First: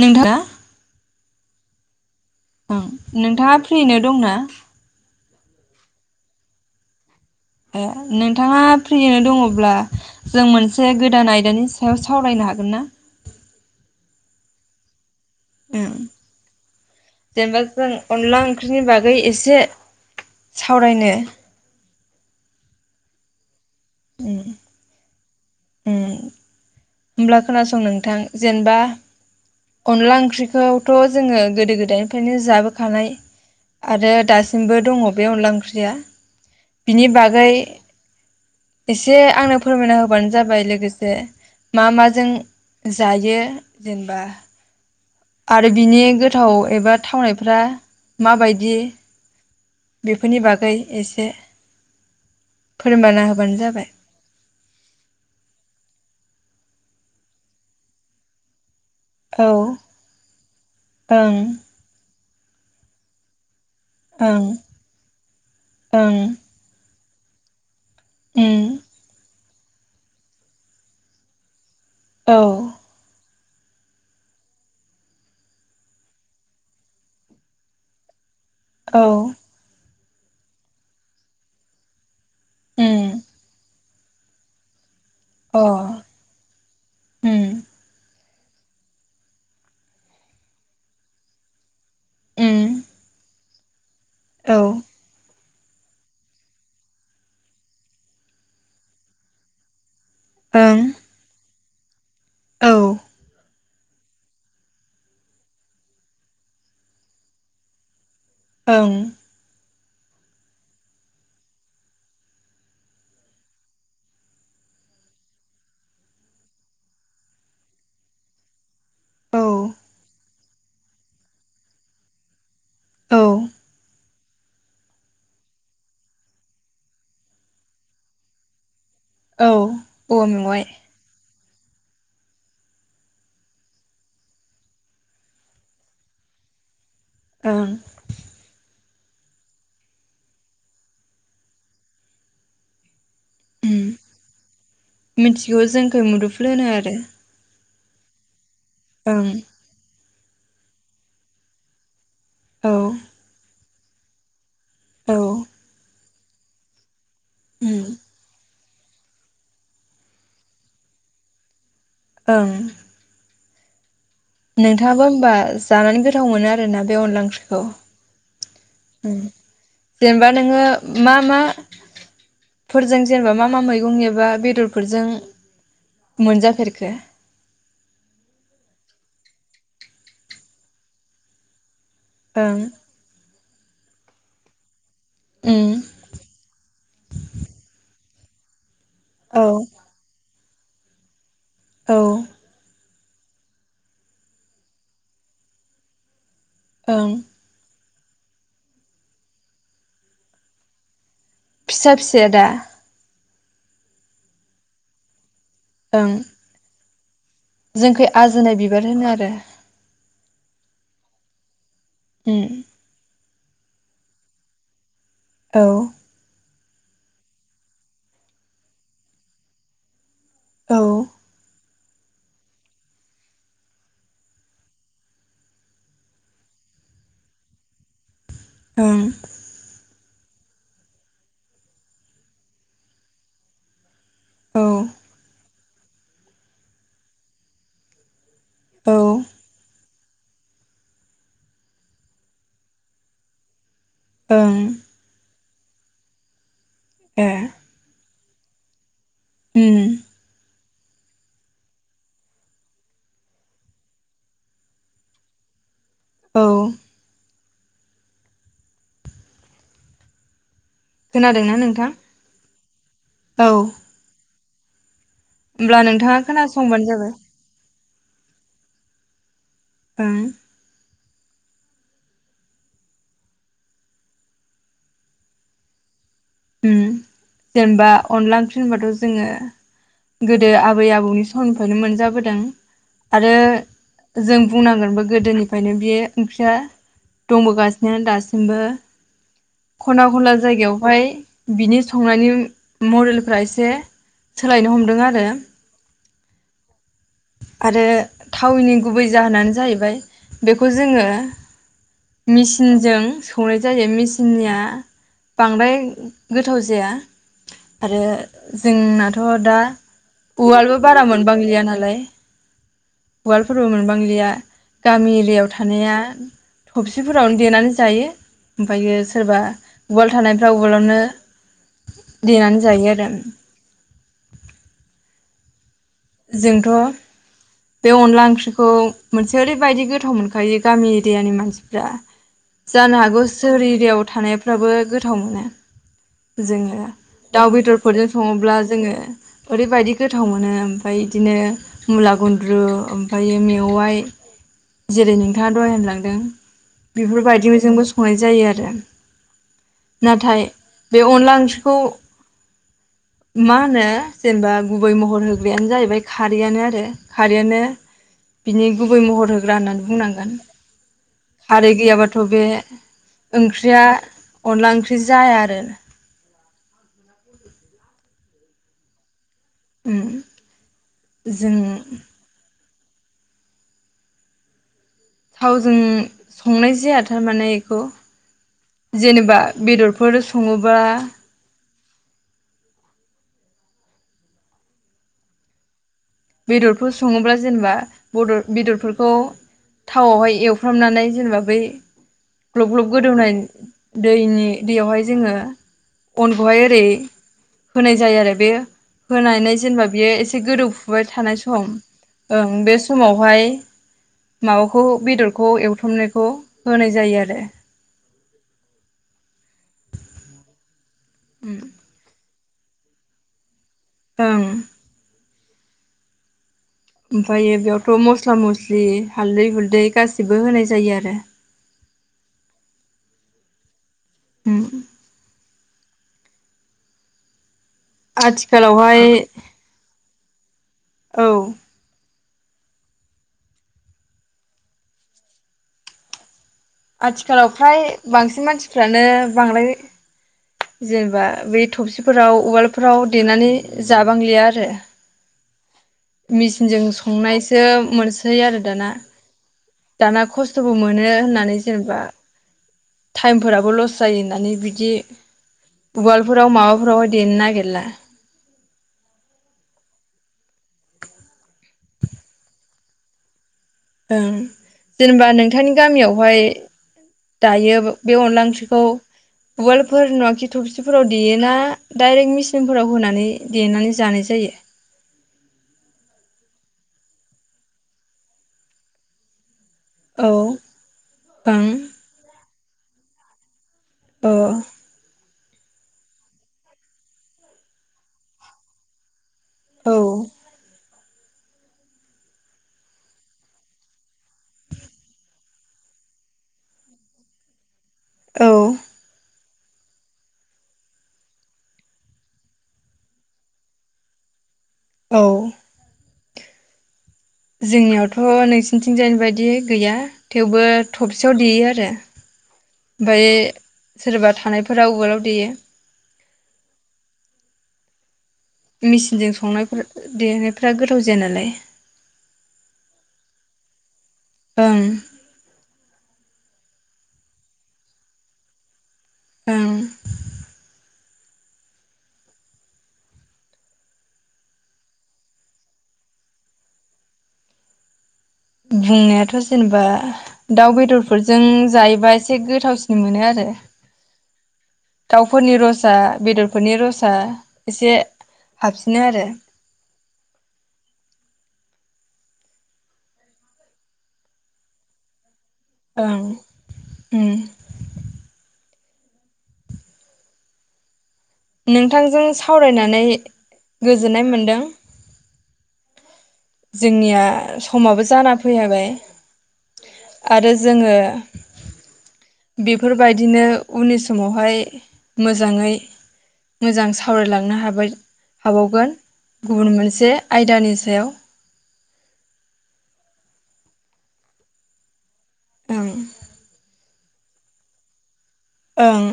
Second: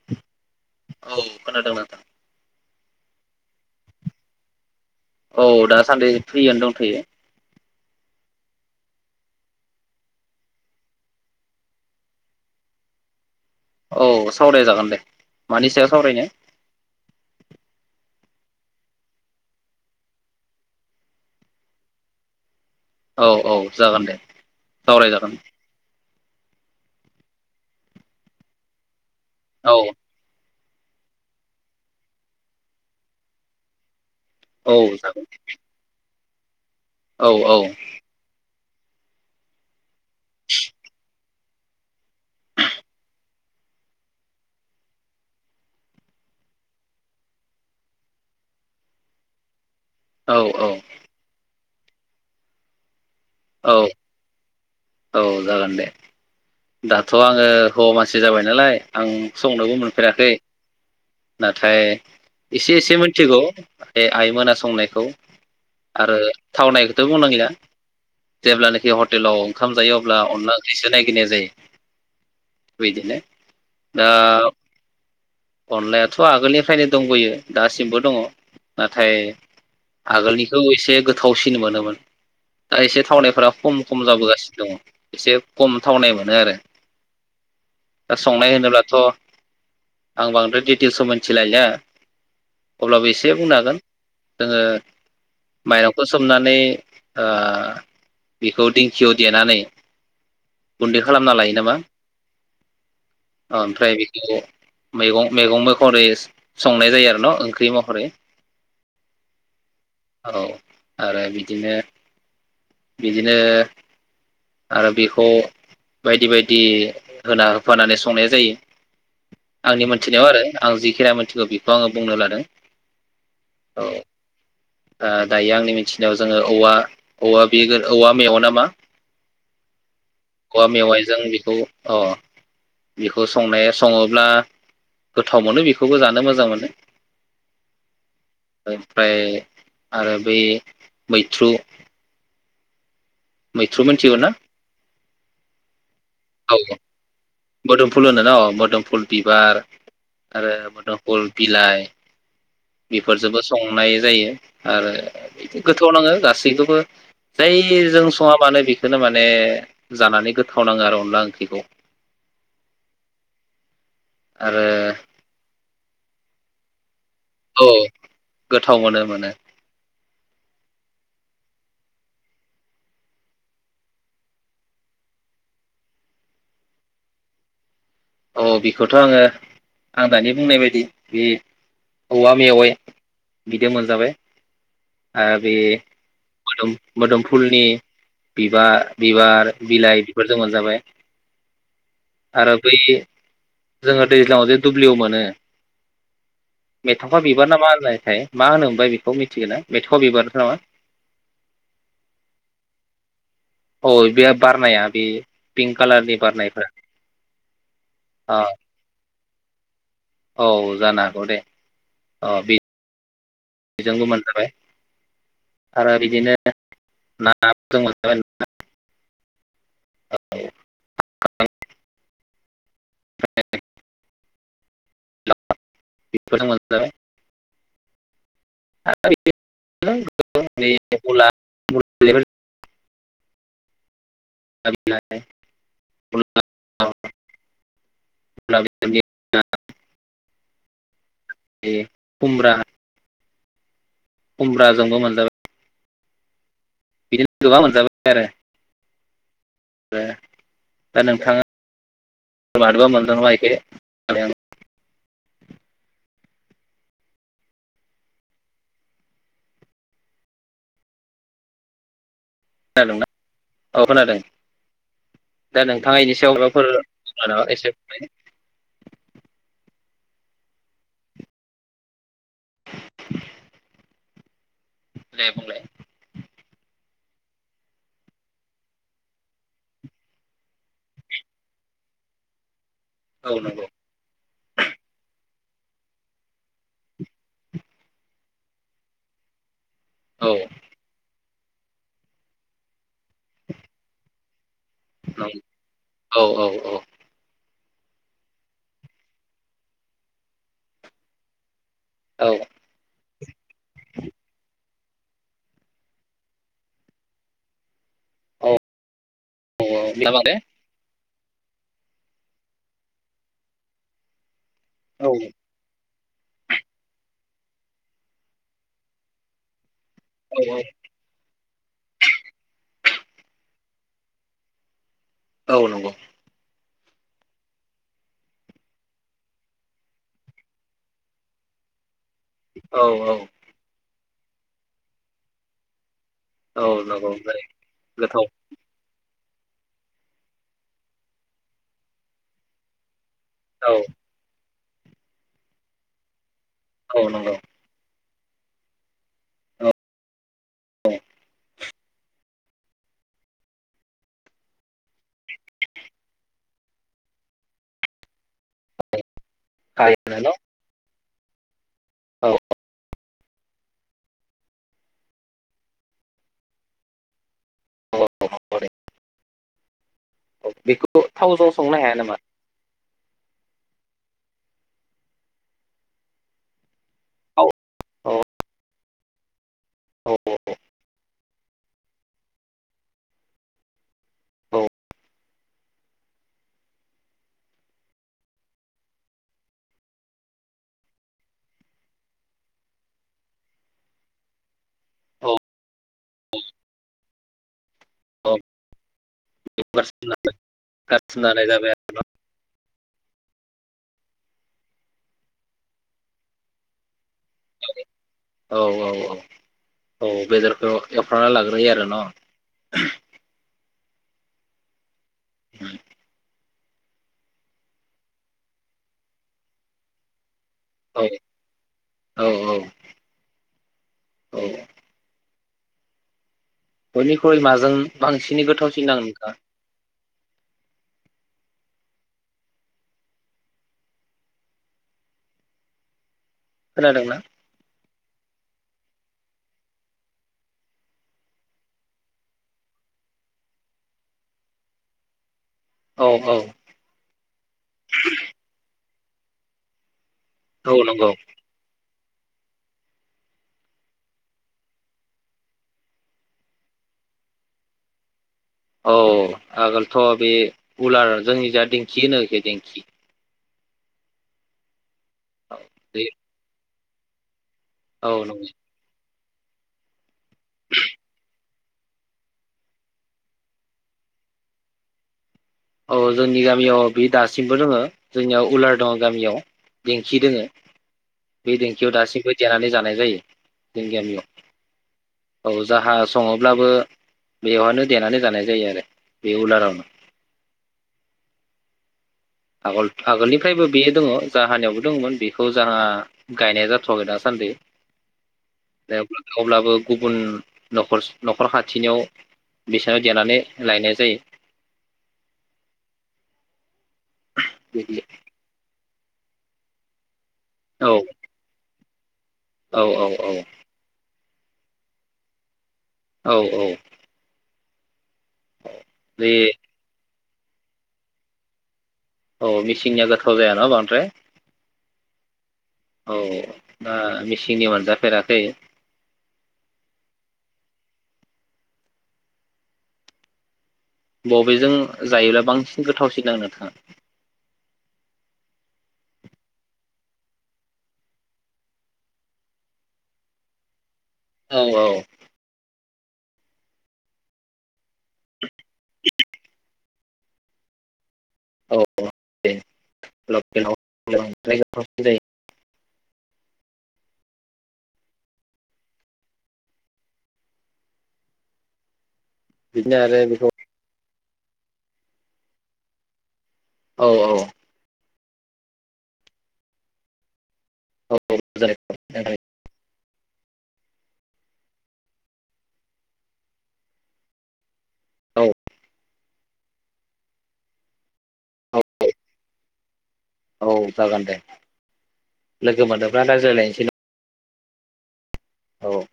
नोंथाङा औ खोनादों नोंथां उम नोंथाङा फ्रिनो दंना? औ दासान्दि फ्रियानो दंथ'यो ए नोंथाङा फ्रियैनो दङब्ला जों मोनसे गोदान आयदानि सायाव सावरायनो हागोन ना? औ सावराय जागोन दे मानि सायाव उम सावरायनो जेनबा जों अनला ओंख्रिनि बागै एसे सावरायनो औ औ जागोन दे ओम सावराय जागोन ओम होमब्ला खोनासं नोंथां जेनबा औ अनला ओंख्रि खौथ' जोङो गोदो गोदायनिफ्रायनो जाबोखानाय आरो औ दासिमबो दङ जागोन बे अनला ओंख्रिया बिनि औ बागै एसे आंनो फोरमायना हो होबानो जाबाय लोगोसे मा माजों जायो जेनेबा आरो बिनि गोथाव एबा थावनायफ्रा माबायदि औ बेफोरनि बागै एसे फोरमायना होबानो औ जाबाय औ जागोन दे दाथ' आङो हौवा मानसि जाबाय नालाय आं औ संनोबो मोनफेराखै ओं नाथाय एसे एसे मिथिगौ बे ओं आइमोना संनायखौ आरो ओं थावनाय [unintelligible] जेब्ला उम नेखि हटेलाव ओंखाम जायो अब्ला अनला ओंख्रिसो नायगिरनाय जायो औ बिदिनो दा अनलायाथ' आगोलनिफ्रायनो दंबोयो दासिमबो दङ औ नाथाय आगोलनिखौ एसे गोथावसिन मोनोमोन दा एसे उम थावनायफोरा खम खमजाबबो गासिनो दङ एसे अ खम थावनाय मोनो आरो उम दा संनाय होनोब्लाथ' आं बांद्राय दिटेलसखौ मोनथिलायला उम अब्लाबो एसे बुंनो हा गोन औ जोङो माइरंखौ सोमनानै ओ बेखौ दिंखियाव देनानै ओं गुन्दै खालामना लायो नामा औ ओमफ्राय बेखौ मैगं मैगं महरै संनाय जायो आरो न' ओंख्रि महरै ओं औ आरो बिदिनो बिदिनो आरो बेखौ बायदि बायदि होना होफानानै संनाय जायो औ आंनि मोनथिनायाव आरो आं जिखिनिया मोनथिगौ बेखौ आङो बुंनो लादों औ औ आ दायो आंनि मिथिनायाव जोङो औवा औवा बे औवा मेवा नामा? औ औवा मेवाय बेखौ अ बेखौ संनाया सङोब्ला गोथाव मोनो बेखौबो जानो मोजां मोनो। ओं। ओमफ्राय आरो बै मैथ्रु। उम मैथ्रु मिथिगौ ना? मोदुफुल औ होनो आरो। मोदोमफुल होनोना अ। मोदोमफुल ओं बिबार। आरो मोदोमफुल बिलाय। औ बेफोरजोंबो सङो। नाय जायो। आरो औ बिदि गोथाव नाङो जा सिगखौबो उम जायजों सङा मानो बि नो माने जानानै गोथाव नाङो आर'। अनला ओंख्रिखौ। ओं। आरो नोंथाङाबो होनबा जानानै गोथ गोथाव मोनो आरोना। बे अनला ओंख्रिखौ औ गोथाव मोनो [inaudible] उम मोनो जेनेबा नोङो मा मा फोरजों जेनेबा मा मा मैगं एबा बेदरफोरजों मोनजाफेरखो? औ बेखौथ' आङो आं दानि बुंनाय बायदि बि औवा ओं मेवाय बिदो मोनजाबाय। आ बि उम मोदोम- मोदोमफुलनि बिबा औ बिबार बिलाइ बिफोर जोमा जाबाय औ आरो बै जोङो दैज्लाङाव जे दुब्लियाव मोनो। ओं मेथका बिबार ना मा होननाय? थाय मा होनो ओमबाय बेखौ मिथिगोना मेथका बिबार नामा? फिसा फिसाया दा? औ बे बारनाया बे। पिंक ओं कलारनि बारनायब्रा। जोंखै आजोनाय बिबार होनो आरो। औ जानो हागौ दे। ए। गोजोंांगमोन जाबाय। औ आरो बिदिनो। [unintelligible] औ। [unintelligible] बेस मोनजाबाय। औं। आरो [inaudible] औ। [unintelligible] औ [unintelligible] ए खुम्रा। ओं [unintelligible] ए बिदिनो गोबा मोनजाबाय। [unintelligible] उम [unintelligible] दा नोंथाङा मादोबा मोनदों ना बेखौ। औ। खोनादोंना नोंथां। खोनादोंना औ खोनादों। दा होमब्ला नोंथाङा इनि सायावाबाफोर खोनासंबानो जाबाय एसे। [inaudible] दां। [inaudible] दे बुंलाय। ओम जेनेबा अनला ओंख्रि होनबाथ' जोङो गोदो आबै आबौनि समनिफ्रायनो मोनजाबोदों। आरो औ नंगौ जों बुंनांगोनबो गोदोनि। ओंखायनो बे ओंख्रिया दंबोगासिनो दासिमबो। खना औ खनला जायगायावहाय। बिनि संनायनि। मरेलफ्रा एसे सोलायनो हमदों आरो नंगौ औ औ आरो थावनि गुबै जाहोनानो जाहैबाय बेखौ जोङो औ औ मिचिनजों सौनाय जायो मिचिननिया बांद्राय गोथाव जाया आरो औ जों [unintelligible] दा उवालबो बारा मोन मोनबांगलिया नालाय उवालफोरबो मोनबांलिया औ गामि एरियायाव थानाया थफसिफोरावनो देनानै जायो ओमफायो सोरबा उवाल थानायफ्रा उवालावनो देनानै जायो आरो औ नंगौ। जोंथ' बे अनला ओंख्रिखौ मोनसे ओरैबायदि गोथाव मोनखायो गामि एरियानि मानसिफ्रा औ जानो औ हागौ सोरिदेव थानायफ्राबो गोथाव मोनो। औ जोङो नंगौ जायो दाउ बेदरफोरजों गोथाव सङोब्ला जोङो ओरैबायदि गोथाव मोनो फाय इदिनो मुला-गुन्द्रु फायो औ मेवाइ जेरै नोंथाङा दहाय होनलांदों। औ नंगौ बिफोरबायदिनो जोंबो सं हय जायो आरो औ नाथाय बे अनला ओंखि खौ मा होनो जेनेबा गुबै महर हो बेनो जाहैबाय खारैयानो आरो खारैयानो बिनि गुबै महर होग्रा होननानै थारैनो न' बुंनांगोन। खारै गैयाबाथ' औ बे ओंख्रिया अनदला ओंख्रि जाया आरो [unintelligible] [unintelligible] बेखौ थावजों संनो हाया जों नामा? थावजों संनाय जाया औ थारमाने इखौ औ जेनेबा औ बेदरफोर सङोबा औ बेदरफोर सङोब्ला जेनेबा बदर बेदरफोरखौ थावाहाय एवफ्रामनानै जेनेबा बै ग्लब ग्लब गोदौनाय दैनि दियावहाय जोङो अनखौहाय ओरै होनाय जायो आरो बे होनानै जेनेबा बियो एसे गोदौ फु गारसिन थानाय लानाय सम जाबाय ओं बे समाव बावहाय माबाखौ बेदरखौ एवथ्रमनायखौ होनाय जायो आर जे। औ औ औ। औ बेदरखौ एवफ्राना लाग्रोयो आरो न? ओं। [unintelligible] उमफायो बेयावथ' मस्ला मस्लि हाल्दै हुलदै गासिब बो होनाय जायो आरो। औ औ। उम खनि खल माजों बांसिनै गोथावसिन नाङो आथिखालावहाय नोंथाङा औ। खोनादोंना आथिखालाव फ्राय बांसिन मानसिफ्रानो बांद्राय जेनबा बे थबसिफोराव उवालफोराव देनानै जाबांलिया आरो। औ औ मिचिनजों संनायसो मोनसै आरो दाना। दाना खस्थ'बो औ मोनो नंगौ होननानै जेनबा टाइमफोराबो लस जायो होननानै बिदि वालफोराव माबाफोरावहाय देनो नागेरला। औ आगोलथ' बे उलार जोंनि जा दिंखि होनो इखो दिंखि। ओं। जेनेबा औ नोंथांनि बे गामियावहाय दायो औ बे अनला नंगौ ओंख्रिखौ उवालफोर नुवाख खि थबसि फोराव देयोना? दायरेक मिचिनफोराव होनानै देनानै जानाय जायो? औ जोंनि गामियाव बि दासिमबो दङो जोंनियाव उलार दङ गामियाव। दिेंखि औ दोङो बे ओं दिेंखियाव दासिमबो देनानै जानायख जायो। जों गामियाव। अ औ जाहा सङोब्लाबो बेवआनो देनानै जानाय जायो आरो। बे उलारावनो। औ आगल आगोलनिफ्रायबो बेयो दङो जाहानियावबो दङमोन बेखो जाहा गायनाय जाथ'आखै दासान्दै। औ। अब्लाबो गुबुन न'खरस न'खर खाथिनियाव बिसानो देनानै लायनाय जायो। औ। बिदि जोंनियावथ' नै सि बिथिंजाय बे बायदि गैया। थेवबो औ थबसेयाव देयो आरो। औ औ ओमफ्राय औ। सोरबा थानायफोरा उवालाव देयो। औ औ। मेचिनजों बे संनायफोर। देनायफ्रा गोथाव जाया नालाय। औ मिसिंनि गोथाव जाया न बांद्राय ओं। औ दा मेचननि मोनजाफेराखै। ओं। बबेजों जायोब्ला बांसिन गोथावसिन जागोन नोंथां आ बुंनायाथ' जेनेबा दाउ बेदरफोरजों जायोबा एसे गोथावसिन मोनो आरो। औ औ दाउफोरनि रस। बेदरफोरनि रसा एसे। हाबसिनो आरो। औ दे [unintelligible] ओं उम। नोंथांजों बिदिनो सावरायनानै गो आरो बेखौ गोजोन्नाय मोन्दों। औ जोंनिया समाबो जाना फैबाय आरो जोङो [unintelligible] बेफोरबायदिनो उननि समावहाय मोजाङै मोजां सावरायलांनो हाबाय। औ हाबावगोन। गुबुन मोनसे आयदानि सायाव। औ औ औ जागोन दे। ओं लोगो मोनोबा रायज्लायनोसै। ओं।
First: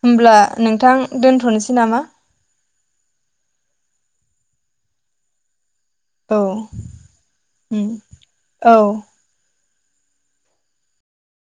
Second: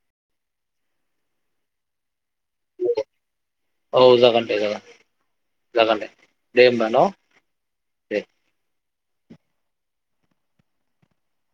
होमब्ला नोंथां दोन्थ'नोसै नामा। औ जागोन दे जागोन। जागोन दे औ दे होमबा न' उम दे औ।